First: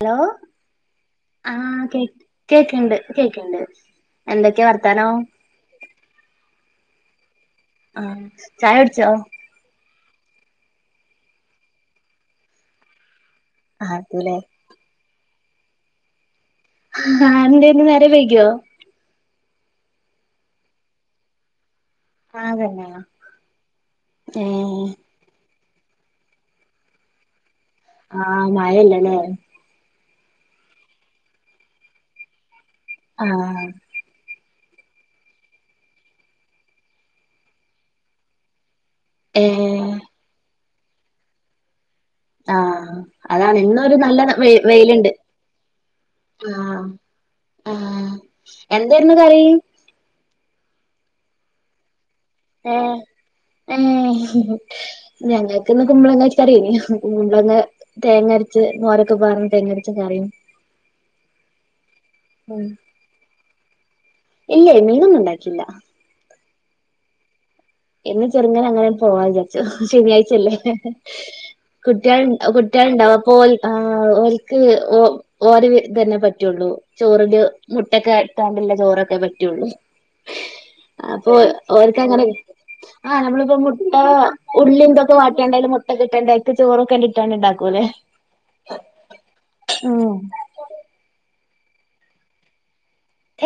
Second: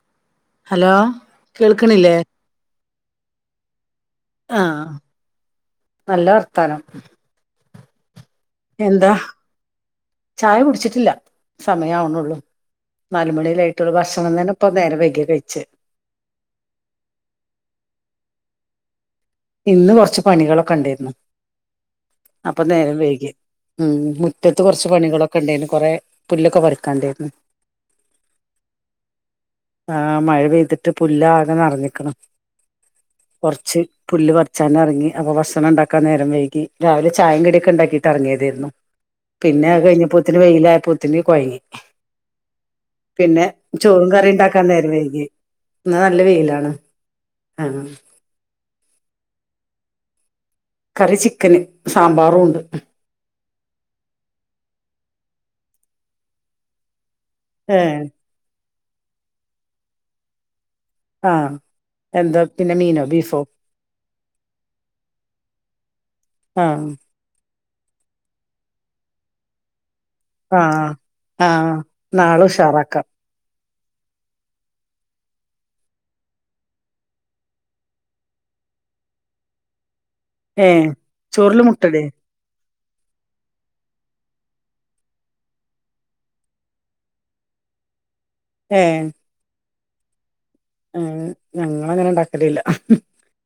Hello hello ആ കേൾക്കണില്ലേ കേക് കേക്ക്ണ്ട് കേക്കണ്ട് എന്തൊക്കെ വർത്താനം തനം ആ ചായ ഉടിച്ചോ ചായ കുടിച്ചിട്ടില്ല സമയം ആവു ണൊള്ളൂ നാല് മണി അല്ലെ ആയിട്ടുള്ളു ഭക്ഷണം ആകുലേ തന്നെ ഇപ്പൊ നേരം വെഗ്ഗ്യാ കഴി ച് ആഹ് എന്തെന്ന് നേരം വൈകിയോ ഇന്ന് കൊറച്ച് പണികളൊക്കെ ഉണ്ടേര്ന്നു ആഹ് അപ്പ നേരം തന്നെയാ വെയ്കി ഉം മുറ്റത്ത് ഏഹ് കൊറച്ച് പണികളൊക്കെ ഇണ്ടേയ്നു കൊറെ പുല്ല് ഒക്കെ പറിക്കാൻ ഇണ്ടേര്ന്നു ആഹ് മഴ ഇല്ലലേ ആ മഴ പെയ്തിട്ട് പുല്ല് ആകെ നറഞ്ഞ്ക്ക്ണ് ആഹ് ല്ല് പറിച്ചാനെറങ്ങി അപ്പ ഭക്സണം നേരം വെയ്കി രാവിലെ ചായിം കട്യെക്കെ ഇണ്ടാകീട്ട് എറങ്ങ്യതെര്ന്നു പിന്നെ അഅ് ഏഹ് കയ്ഞ്ഞപ്പോത്തിന് വെയ്ലാ പ്പൊതിന് കൊയങ്ങി ആ അതാണ് ഇന്നൊരു നല്ല കറി വെ ഉണ്ടാക്കാൻ വെയില് നേരം ഇണ്ട് വൈകി ഇന്ന് നല്ല ആ വെയിലാണ് ആ എന്തേരുന്നു കറി കറി ചിക്കന്. സാമ്പാറും ഉണ്ട്. ഏഹ് ഏഹ് ഞങ്ങക്ക് ഇന്ന് കുമ്പളങ്ങ കറി ആയിന്. കുമ്പളങ്ങ ഏ തേങ്ങ അരച് ത് മോരൊക്കെ പറഞ്ഞ് തേങ്ങ അരച്ച കറിയും. ആ എന്താ ഉം പിന്നെ മീനോ ബീഫോ? ഇല്ലേ മീനൊന്നും ഇണ്ടാക്കിയില്ല. ആ എന്ന് ചെറുങ്ങനെ അങ്ങനെ പോവാ വിചാച്ചു. ശനിയാഴ്ച്ചല്ലേ ആ ആ കുട്ടികൾ നാളെ ഉഷാറാക്കാം കുട്ടികള്ണ്ടാവപ്പാ ഓൽ ആ ഓൽക്ക് ഓ ഓര് ഇതന്നെ പറ്റുള്ളൂ ചോറില് മുട്ടൊക്കെ ഇട്ടാണ്ടുള്ള ചോറൊക്കെ പറ്റുള്ളൂ ഏ അപ്പൊ ചോറില് മുട്ടടേ ഓര്ക്കങ്ങനെ ആഹ് നമ്മളിപ്പോ മുട്ട ഉള്ളിന്തൊക്കെ വാട്ടിയണ്ടായാലും മുട്ട കിട്ടണ്ട ചോറൊക്കെണ്ടിട്ടാണ്ട് ഇണ്ടാക്കൂല്ലേ ആ ഉം ഞങ്ങളങ്ങനെ ഒണ്ടാക്കലില്ല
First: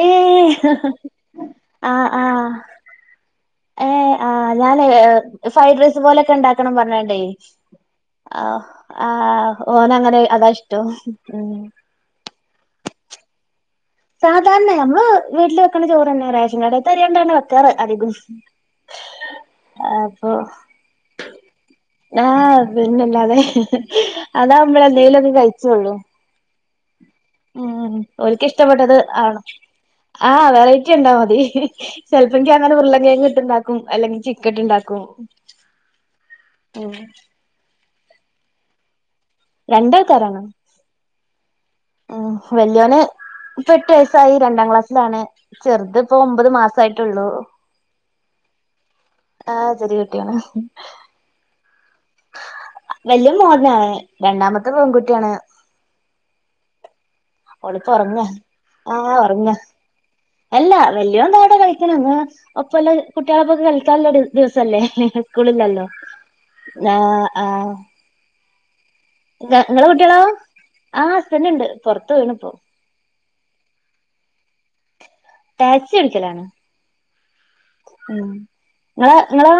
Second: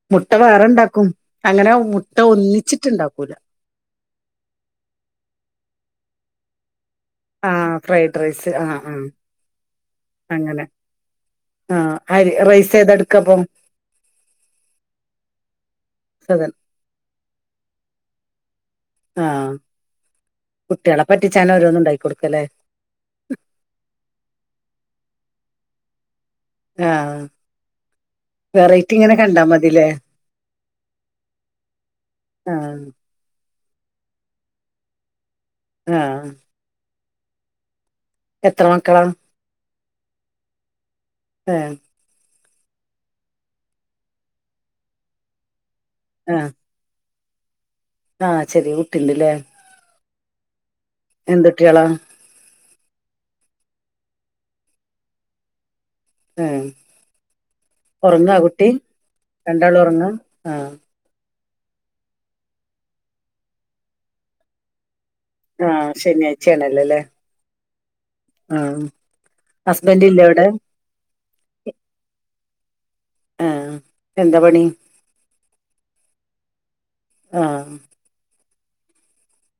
ഏയ് അങ്ങനെ ആ മുട്ട ആ ഒന്നിച്ചിട്ടുണ്ടാക്കൂല ഏഹ് ആ ഞാ ആ ഫ്രൈഡ് റൈസ് പോലൊക്കെണ്ടണം പറഞ്ഞ ണ്ടായി ആ ഫ്രൈഡ് ആ റൈസ് ആ ഓനങ്ങനെ അതാ അങ്ങനെ ഇഷ്ട്ടോ ഉം ആ അരി റൈസ് ഏതെട്ക്കപ്പം സാധാരണ ഞമ്മള് വീട്ടില് വെക്കണ ചോറ് ന്നെ സദൻ റേഷൻകടത്തെ അരിയൊണ്ടാണ് വെക്കാറ് അധികം ആ അപ്പൊ കുട്ടികളെ പറ്റിച്ചാൻ ഓരോന്ന് ഉണ്ടാക്കി കൊടുക്കല്ലേ ആഹ് പിന്നല്ലാതെ അതാ നമ്മളെന്തേലുവോക്കെ ക [unintelligible] ആ ഉം ഒരിക്ക വെറൈറ്റി ഇഷ്ടപ്പെട്ടത് ഇങ്ങനെ ആണ് കണ്ടാ മതില്ലേ ആ വെറെറ്റി കണ്ടാ മതി ചെലപ്പങ്കി ആ അങ്ങനെ ഉരുളങ്കും കിഴങ്ങ് ഇട്ട് ഉണ്ടാ ക്കും അല്ലെങ്കി ചിക്കട്ട് ണ്ടാക്കു ആഹ് - ഉം- എത്ര മക്കളാണ്- രണ്ടേക്കറാണ്- ഏ ഉം വല്യോന് ഇപ്പ എട്ട് വയസ്സായി രണ്ടാം ക്ലാസ്സിലാണ്- ചെറുത് ഇപ്പൊ ആ ഒമ്പത് മാസായി- ട്ടുള്ളൂ- ആ ചെറിയ കുട്ടിണ്ട്ല്ലേ? കുട്യാണ്- എന്തു ട്ടിയോളാ- വല്ലിയ മോനാണ് രണ്ടാമത്തെ പെൺകുട്ടിയാണ്- ഏ ഒളിപ്പ ഉറങ്ങ ഒറങ്ങാ കുട്ടി ആഹ് ഉറങ്ങ രണ്ടാളും ഒറങ്ങാ ആ എല്ലാ വല്യോണ്ട കളിക്കണ ഒപ്പല്ല കുട്ടികളക്കൊക്കെ കളിക്കാല്ലോ ദിവസല്ലേ ആ ശനിയാഴ്ച്ച ആഹ ആഹ ആഹ ഞങ്ങളെ കുട്ടികളോ ആഹ പിന്നെണ്ട് പുറത്ത്പോയ്യീൺ ഇപ്പോ ആഹ എന്താ പണി ടാക്സി ഒടിക്കലാണ് ആഹ നിങ്ങ്ളെ നിങ്ങളാ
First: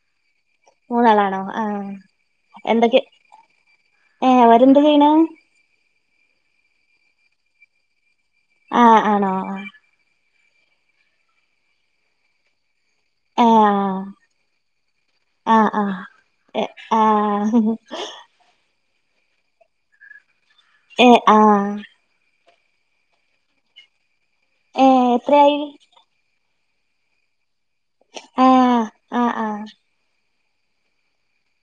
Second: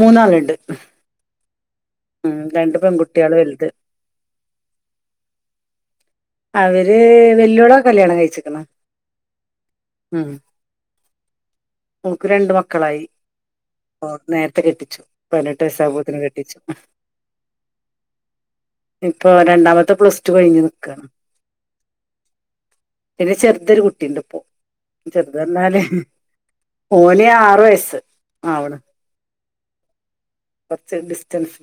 മൂന്നാളുണ്ട്. മൂന്നളാണോ? ആഹ രണ്ട് എന്തൊക്കെ പെൺകുട്ട്യാള് വലുത് ഏ അവരെന്താ ചെയ്യണെ? അവര് വെല്ലുവിള കല്യാണം കഴിച്ചു ആഹ ആണോ? ആ ഓക്ക് രണ്ട് മക്ക മക്കളായി ഏഹ് നേരത്തെ കെട്ടിച്ചു പതിനെട്ട് ആഹ് വയസ്സ ആഹ് ആഹ് ആകുമ്പോത്തിന് കെട്ടിച്ചു. ഏഹ് ആഹ് ഇപ്പൊ രണ്ടാമത്തെ പ്ലസ് റ്റു കഴിഞ് നിക്കാണ് ആഹ പിന്നെ ചെറുതൊരു കുട്ടിയണ്ട് ഏഹ് എത്രയായി ചെറുതന്നല് ഓനി ആറ് വയസ് സ് ആവണ്. ആഹ് [inaudible] പച്ച ഡിസ്റ്റൻസ്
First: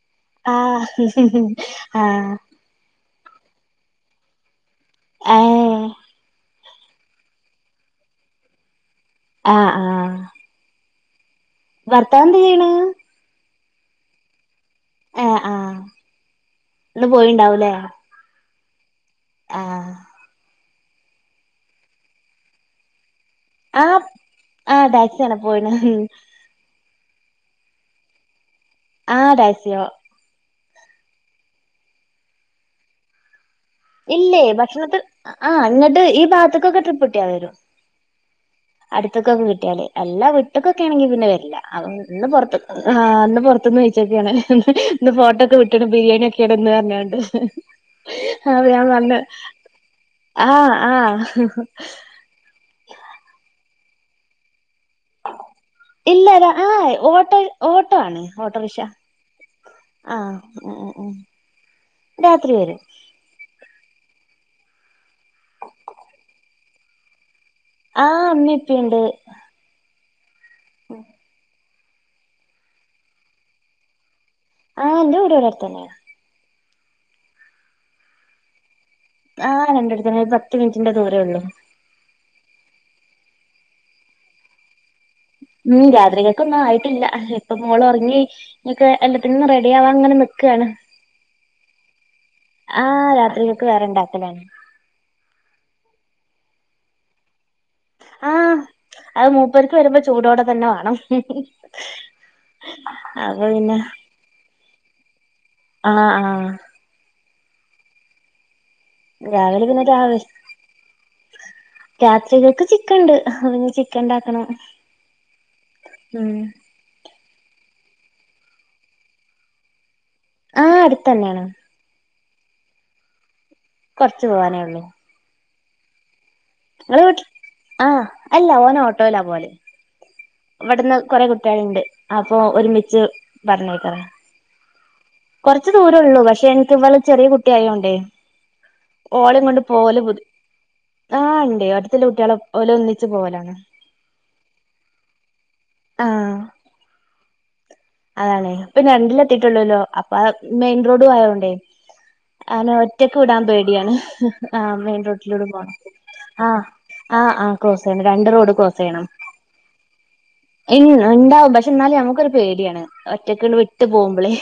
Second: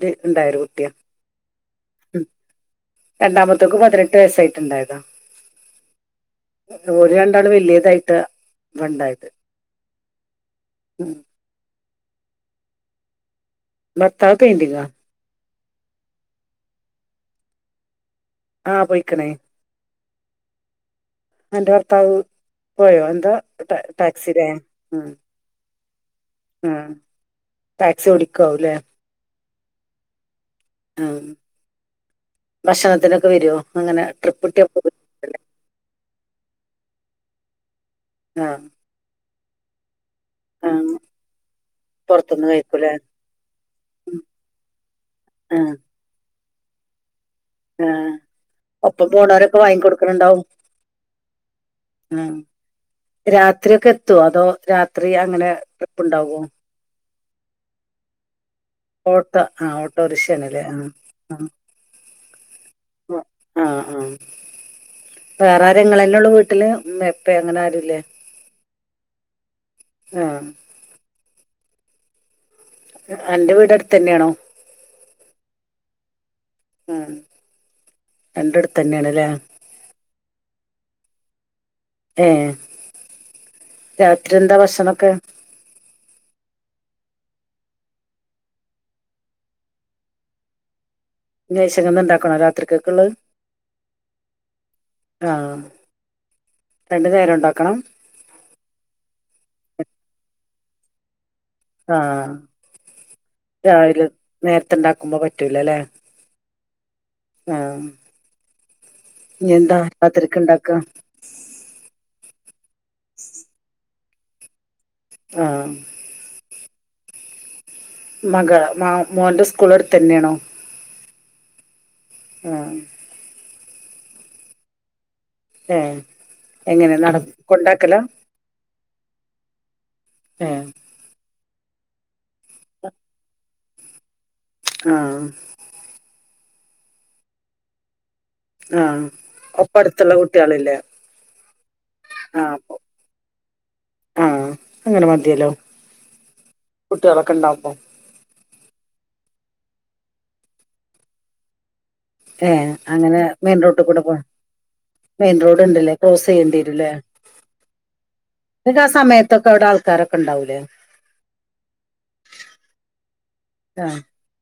ആഹ ആഹ രണ്ടാമത്തേക്ക പതിനെട്ട വയസ്സായിട്ടുണ്ടായിരുന്നു ഏഹ് [inaudible] ഓരു രണ്ടാള് വല്യായതായിട്ട് വണ്ടായി ആഹ് ആഹ് ഉം ഭർതാവ് എന്ത് ചെയ്യണ ഭർത്താവ് പെയിന്റിങാ ആ ആഹ് ഇന്ന് പോയിണ്ടാ ല്ല ആഹ് പോയി ആ അന്റെ ഭർത്താവ് പോയോ എന്താ ടാ ആ ടാക്സിലേ ആ ഉം ടാക്സിയാണ് പോയിണ് ഉം ഉം ടാക്സി ഓടി ക്കുലേ സിയ ആ ഭക്ഷണത്തിനൊക്കെ വരുവോ അങ്ങനെ ട്രിപ്പ് ഇല്ലേ കിട്ടിയപ്പോ ഭക്ഷണത്തി വരുവല്ലേ? ആ എന്നിട്ട് ഈ ഭാഗത്ത്ക്കൊക്കെ ട്രിപ്പ്കിട്ടിയ വരും ആ ഒക്കെ കിട്ടിയാലേ അല്ലാ ആ വിട്ടക്കൊക്കെ ആണെങ്കി പിന്നെ വരില്ല അന്ന് പുറത്തുന്ന് പുറത്ത് കഴിക്കൂലേ അന്ന് പുറത്തുന്ന് കഴിച്ചൊക്കെയണ് അന്ന് ഫോട്ടോ ഒക്കെ ആ വിട്ടണം ബിരിയാണി ഒക്കെ കിടന്ന് പറഞ്ഞോണ്ട് ആ ആ ഞാൻ ഒപ്പം വന്ന് പോണവരൊക്കെ വാങ്ങിക്കൊടുക്കണുണ്ടാവും ആ ആ ത്രി ഒക്കെ എത്തുവോ അതോ രാ ഇല്ലല്ല ആ ഓട്ടോ ഓട്ടോ ആണ് ഓട്ടോറിക്ഷ ഓട്ടോ ആ ആ ഓട്ടോറിക്ഷയാണല്ലേ ആ ഉം ഉം രാത്രി വരും ആ ആ വേറെ ആര് ഇങ്ങളല്ലേയുള്ളു വീട്ടില് ഉമ്മയും ഉപ്പയും അങ്ങനെ ആരൂല്ലേ പ്പയുണ്ട് ആ ഓ അന്റെ വീട് അടുത്ത് തന്നെയാണോ ആ എന്റെ വീട് ഇവിടെ അടുത്തുതന്നെയാ ഉം അന്റെട് ആ രണ്ടടുത്തം ആയി ഒരു പത്ത് മിനിറ്റിന്റെ ദൂരേ ഉള്ളു ഏ രാത്രി എന്താ ഭക്ഷണൊക്കെ ഉം രാത്രിലേക്ക് ഒന്നും ആയിട്ടില്ല ഇപ്പം മോള് ഉറങ്ങി നിക്കു എല്ലാത്തിനും റെഡി ആവാൻ ഇങ്ങനെ നിക്കവാണ് [unintelligible] ഉണ്ടാക്കണോ രാത്രിത്തെക്കുള്ളത് രാത്രികക്ക് വേറെ ഇണ്ടാക്കലാണ് ആ രണ്ടു നേരം ഇണ്ടാ ആ അത് മുപ്പർ വരുമ്പോ ചൂടോടെ തന്നെ വേണം- ആ രാവിലെ നേര- ത്ത് ഉണ്ടാക്കുമ്പോ വ ആ ആ- ആ ഇനി രാവിലെ എന്താ പിന്നെ രാവിലെ രാത്രിക്ക് ഉണ്ടാക്കുക രാത്രികൾക്ക് ചിക്ക ഉണ്ട് പിന്നെ ചി ക്കൻ ഉണ്ടാക്കണം- ആ- മക മോ മോന്റെ സ്കൂള് എടുത്ത് തന്നേണോ ത്തന്നേണ്. ആ കൊർച്ച് പോവാനേ ഉള്ളൂ. ഏഹ്. ഇങ്ങളെ വീട്ട്. ആ അല്ല ഓന് ഓ ട്ടോലാ പോവല്. ഇവട്ന്ന് കൊറെ കു ട്ടേള്ണ്ട്. അപ്പം ഒരുമിച്ച് പറഞ്ഞയക്കലാ. ആഹ് കുറച്ച് ദൂരൊള്ളൂ പക്ഷെ ഇൻക്ക് ഇവള് ചെറിയ കുട്ടിയായോണ്ടേ.. ആ ഓളേം കൊണ്ട് ഒപ്പം പോവല് അടുത്തുള്ള ബുദ്ധി കുട്ടിയേളില്ലേ. ആഹ് ഉണ്ട് അടുത്തുള്ള കുട്ടികളെ ആ ഓല് ഒന്നിച്ച് പോവലാണ് ആ അങ്ങനെ മതിയല്ലോ അ ആഹ് കുട്ടിയേളൊക്കെ ഉണ്ടാവ് മ്പം ആണേ ഇപ്പൊ രണ്ടില് എത്തീട്ടൊള്ളുല്ലോ അപ്പാ ആ മെയിൻ റോഡും ആയോണ്ടേ.. ഏഹ് അവ്നെ ഒറ്റക്ക് അങ്ങനെ വിടാൻ മെയിൻ റോഡിൽ പേടിയാണ്. കൂടെ പോ ആ മെയിൻ റോട്ടിലൂടെ റോഡ് പോണം. ഉണ്ടല്ലേ ക്രോസ് ആ ചെയ്യേണ്ടി വരൂല്ലേ ആ ആ ക്രോസ് ചെയ്യണം. രണ്ട് റോഡ് ക്രോസ് നിങ്ങക്ക് ആ ചെയ്യണം. സമയത്തൊക്കെ അവിടെ ആൾക്കാരൊക്കെ ഉണ്ടാവൂലേ [unintelligible] ഇണ്ടാവും പക്ഷെ എന്നാലും ഞമ്മക്കൊരു പേടിയാണ്.. ഒറ്റക്ക്ണ്ട് വിട്ട് പോവുമ്പളേ.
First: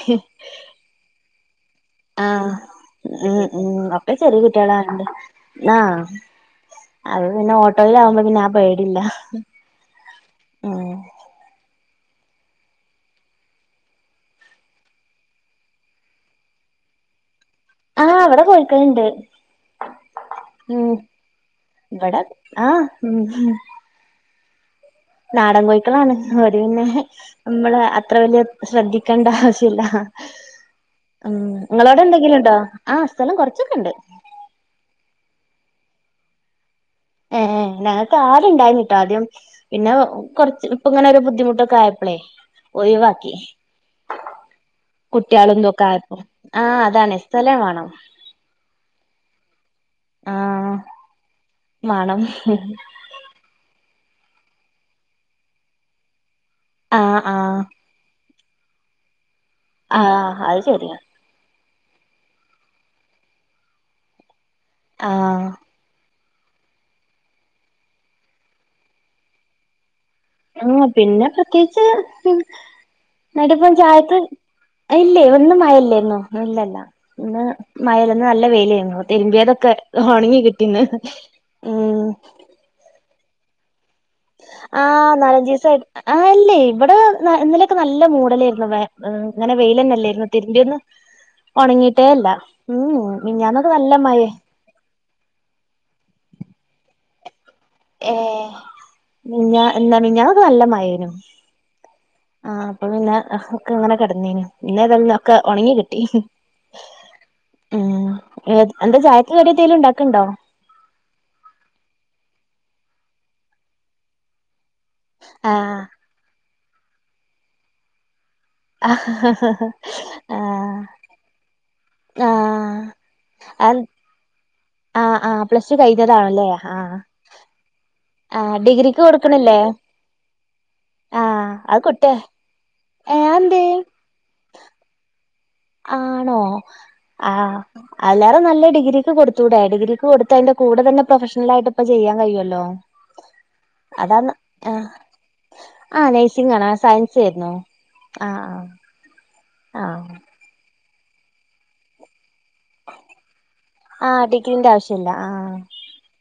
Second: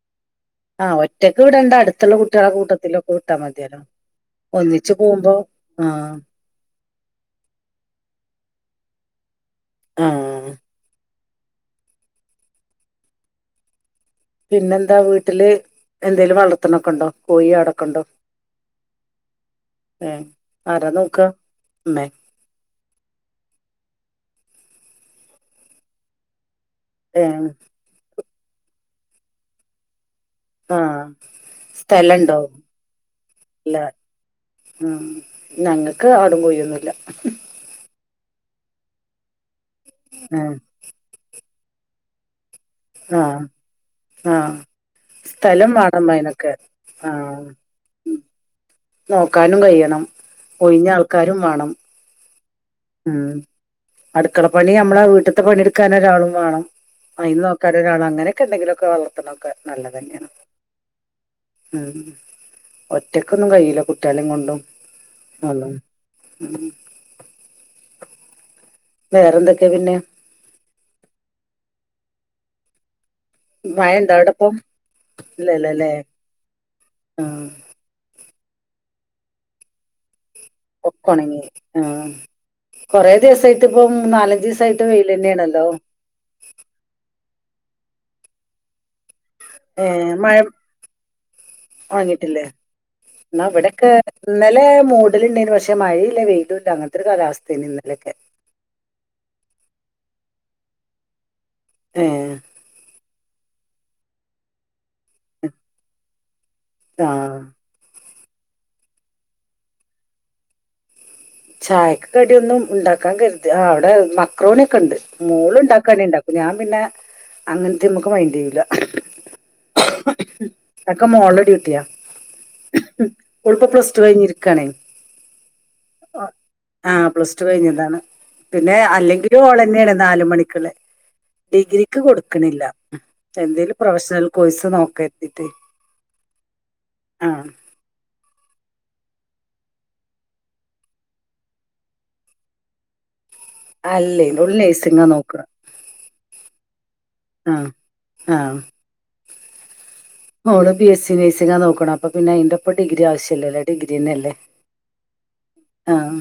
ആ ഒറ്റയ്ക്ക് വിടണ്ടാ. അടുത്തുള്ള കുട്ടികളെ ആഹ് കൂട്ടത്തിലൊക്കെ വിട്ടാ ഉം ഉം മതിയല്ലോ ഒക്കെ ചെറിയ ഒന്നിച്ച് കുട്ടികളായോണ്ട് പോകുമ്പോ ആഹ് ആ- അത് പിന്നെ ഓട്ടോയിൽ ആകുമ്പോ പിന്നെ ആ പേടില്ല ആഹ് ആ പിന്നെ എന്താ വീട്ടില് എന്തേലും വളർത്തണൊക്കെ ഉണ്ടോ കോഴി ആടൊക്കെ ഉണ്ടോ ആ അവിടെ കോഴിക്കൾ ഉണ്ട് ഏഹ് ആരാ മ് നോക്ക ഉമ്മേ ഇവിടെ ആ മ് നാടൻ കോയിക്കലാണ് പിന്നെ ഏഹ് നമ്മള്- അത്ര വലിയ ശ്രദ്ധിക്കേണ്ട ആവശ്യല്ല ആഹ് ഉം നിങ്ങളവിടെ എന്തെങ്കിലും സ്ഥലണ്ടോ ഉണ്ടോ ആ സ്ഥലം കൊറച്ചൊക്കെ ഉണ്ട് ഞങ്ങൾക്ക് ആടും, കൊഴിയൊന്നുംല്ല. എ എ ന പാലുണ്ടായി നിട്ടാ ആദ്യം. പിന്നെ കുറച്ച് ഇപ്പ ഇങ്ങനെ ഒരു ബുദ്ധിമുട്ട്. കായപ്പളേ അഹ് അഹ് കുട്ട്യാളും ഇതൊക്കെ സ്ഥലംവാണം ആയപ്പോ അയിനൊക്കെ, ആഹ് അതാണ് ആഹ സ്ഥലം വേണം നോക്കാനും കഴിയണം. ആഹ് ഓയിഞ്ഞ ആൾക്കാരും വേണം. [inaudible] മ്മ് അടുക്കളപ്പണി, നമ്മളെ വീട്ടത്തെ പണിയെടുക്കാൻ ഒരാളും. വേണം ആഹ് അയിന് ആഹ് നോക്കാൻ ഒരാള് അങ്ങനെ ക്ക് എന്തകിലൊക്കെ വളർതാനൊക്കെ അത അത് ശെരിയ. ഉം ഒറ്റക്കൊന്നും കയില്ല, കുട്ടികളെ കൊണ്ടും. ആഹ ഒന്നും [unintelligible] വേറെ എന്തൊക്കെയാ, പിന്നെ? ആ പിന്നെ പ്രത്യേകിച്ച് നടിപ്പം മഴ ഇണ്ടോ ചായത്ത് അവിടിപ്പം ഇല്ലേ ഒന്ന് ഇല്ലല്ലല്ലേ മയല്ലേന്നു ഇല്ലല്ല ഇന്ന് ആഹ് മയ നല്ല വെയിലേർന്നു തിരുമ്പിയൊതൊക്കെ ഉണങ്ങികി ഒക്കെ ഒണങ്ങി ങ്ആ കൊറേ ദിവസായിട്ട് ഇപ്പം നാലഞ്ച് ആ ദിവസായിട്ട് വെയിലന്നെയാണല്ലോ നാലഞ്ചുസായി ആ ഇല്ലേ ഇവിടെ ന ഇന്നലൊക്കെ നല്ല മൂടലായിരുന്നു വേ ഉഹ് ഏഹ് മഴ ഒണങ്ങിട്ടേ ഇല്ല ഉണങ്ങിട്ടില്ലേ ഉം എന്ന മിഞ്ഞാന്നൊക്കെ അവിടൊക്കെ നല്ല മഴേ ഇന്നലെ മൂടൽണ്ടായിരുന്നു പക്ഷെ മഴയില്ല വെയി ല്ലാ അങ്ങാത്തൊരു കാലാവസ ഏ നിങ്ങ എന്നാ പിന്ന നല്ല മഴെനു. ഏ അഹ് അപ്പൊ പിന്ന [unintelligible] അങ്ങനെ കടന്നേനൂ. പിന്നഇതല്ലക്കെ ഉണങ്ങി കിട്ടി, ആഹ് ഏഹ് ഏഹ് എന്ത ചായക് കടി എന്തെലൂ ഇണ്ടാകിനിണ്ടോ? ചായക്ക് കടിയൊന്നും ഉണ്ടാക്കാൻ കരുതി അവിടെ മക്രോണി ക്കണ്ട് മോള ആഹ് ഉണ്ടാക്കാനെ ഉണ്ടാക്കും, ഞാൻ പിന്നെ അങ്ങത്തെ നമുക്ക് വയിന്റെയു [unintelligible] ആഹ ഹഹഹ തക്കെ മോൾടെ ടി [unintelligible] യാ [unintelligible] ഓള്പ്പോ ആഹ് പ്ലസ്‌ടു കഴിഞ്ഞിരി ക്കവാണേ ആഹ് ആഹ് പ്ലസ് ടു ഓ കഴിഞ്ഞതാണല്ലേ ആ ആഹ് പ്ലസ്ടു കഴിഞ്ഞതാണ് ആഹ് പിന്നെ ഡിഗ്രിക്ക് അല്ലെങ്കിലും ഓള് കൊടുക്കണില്ലേ തന്നെയാണ് നാല് മണിക്കുള്ളെ ആഹ് അത് ഡിഗ്രിക്ക് കൊട്ത്തേ കൊടുക്കണില്ല ഏഹ് അതെന്തേ എന്തേലും പ്രൊഫഷണൽ ബസ് നോക്കെ ആണോ ആ എല്ലാരും നല്ല ഡിഗ്രി. ക്ക് കൊടുത്തൂടെ ഡിഗ്രിക്ക് കൊടുത്താൽ കൂടെ തന്നെ പ്രൊഫഷണലായിട്ട് ഇപ്പൊ ചെയ്യാൻ കഴിയുലോ. അല്ലേ അതാണ് ഓള് ആഹ് നഴ്സിംഗാ നോക്കണെ ആ നഴ്സിംഗാണ്, ആഹ് സയൻസ് ചെയ്തു ആഹ് ആഹ്. ആഹ് ഓള് ബി എസ് സി നഴ്സിംഗ് നോക്കണ് അപ്പ പിന്നെ അതിന്റെ. ഇപ്പൊ ഡിഗ്രി ആവശ്യയില്ലല്ലോ ഡിഗ്രി തന്നെ ആഹ് അല്ലെ ഡിഗ്രീന്റെ ആവശ്യല്ല ആഹ് ആഹ്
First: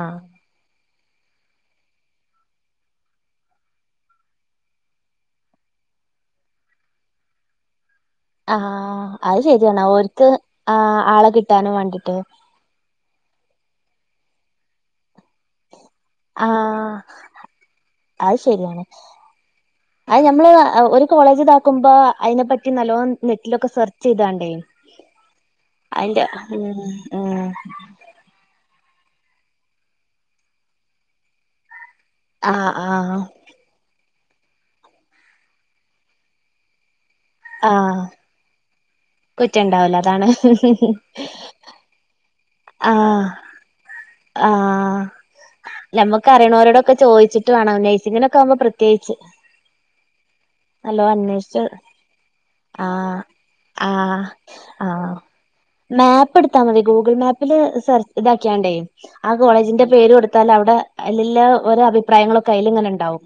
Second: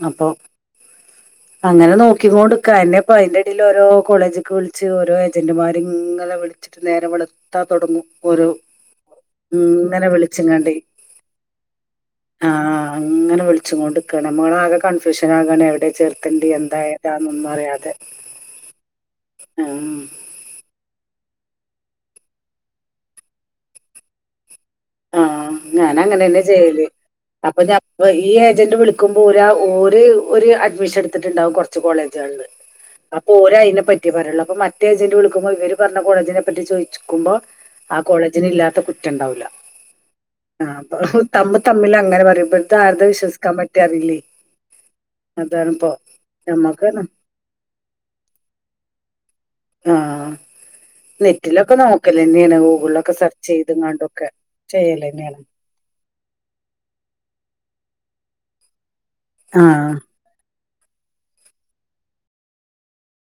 ആഹ് അപ്പൊ. അങ്ങനെ നോക്കിക്കോണ്ട് നിക്കാ എന്നെപ്പൊ അയിന്റെ അടിയിൽ ഓരോ കോളേജ്ക്ക് വിളിച്ച് ഓരോ ഏജന്റുമാരെ ഇങ്ങനെ വിളിച്ചിട്ട് നേരം വെളുത്താൽ തൊടങ്ങും. ഓരോ ആഹ് അതു ശരിയാണ് ഇങ്ങനെ ഓരുക്ക് വിളിച്ച്ങ്ങാണ്ടേ ആഹ് ആളെ കിട്ടാനും വേണ്ടിട്ട്. ച്ചെങ്ങാണ്ട് കടമകൾ ആകെ കണ്ട അഡ്മിഷൻ ആക്കനെ എവിടെ ചേർക്കേണ്ട് എന്താ ആഹ് ഏതാനൊന്നും അറിയാതെ അത് ശരിയാണ് ആഹ്. അത് ഞമ്മള് ഒരു കോളേജ് ഇതാക്കുമ്പോ അയിനെ പറ്റി നല്ലോണം നെറ്റിലൊക്കെ സെർച്ച്‌ ചെയ്താണ്ടീ. ആ ഞാൻ അങ്ങനെ തന്നെ ചെയ്യല് ഉം അപ്പൊ ഞ ഈ ഏജന്റ് വിളി ക്കുമ്പോ ഓരോ ഓര് ഒരു അഡ്മിഷൻ എടുത്തിട്ടുണ്ടാവും കൊ റീച്ച് കോളേജ് ആണ് ആഹ് ആഹ് അപ്പോ ഓര് അയിനെപ ക്കേ പറയുള്ളൂ അപ്പൊ മറ്റേ ഏജന്റ് വിളിക്കുമ്പോ ഇവര് പറഞ്ഞു കോളേജിനെ പറ്റി ചോദിച്ചു. ക്കുമ്പോ ആ ആഹ് കോളേജിനെ ഇല്ലാത്ത കു റ്റണ്ടാവൂല്ല. കുറ്റണ്ടാവൂല അതാണ് ആ അപ്പൊ തമ്മ് തമ്മിൽ അങ്ങനെ പറയുമ്പ ആഹ് ആഹ് അതാണിപ്പോ ഞമ്മക്ക് നമ്മക്ക് അറീണോരോടൊക്കെ ചോയ്ച്ചിട്ട് വേണം നൈസിങ്ങിനൊക്കെ ആവുമ്പോ പ്രത്യേകിച്ച്. ആ നല്ലോം അന്വേഷിച്ച് നെറ്റിലൊക്കെ നോക്കലെന്നേണ് ഗൂഗിളിലൊക്കെ ആഹ് ആഹ് സെർചെയ്ത്ങ്ങാണ്ടൊക്കെ ആഹ് ചെയ്യലെന്നേണ്. സെർ ഇതാക്കിയാണ്ടെ ആ കോളേജിന്റെ പേര് കൊടുത്താൽ അവടെ ഐ ള്ള ഓരോ അഭിപ്രായങ്ങളൊക്കെ ഐലൽങ്ങനെണ്ടാവും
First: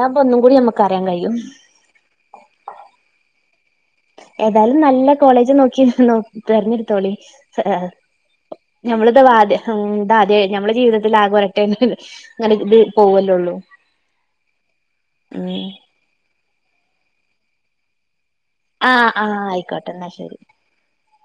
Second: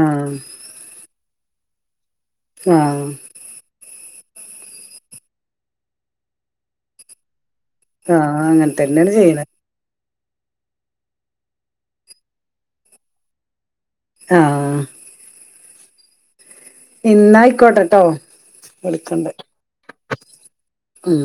ആ ഒന്നുംകൂടി നമ്മക്കറിയാൻ കഴിയും. ആഹ് ഏതായാലും നല്ല കോളേജ് നോക്കി ന്നൊ തെരഞ്ഞിട്ത്തോളി [unintelligible] ആ അങ്ങനെ തന്നെയാണ് ഞമ്മളത്തെ ചെയ്യണത് വാർട് ഹും അ അതെ നമ്മളെ ജീവിതത്തിൽ ആകൊരറ്റ ങ്ങനെ ഇത് പോവല്ലള്ളൂ ആ [inaudible] ഇന്നായിക്കോട്ടെട്ടോ ആ ആ വിളിക്കണ്ട് ആയിക്കോട്ടെ ന്നാ ശരി ഉം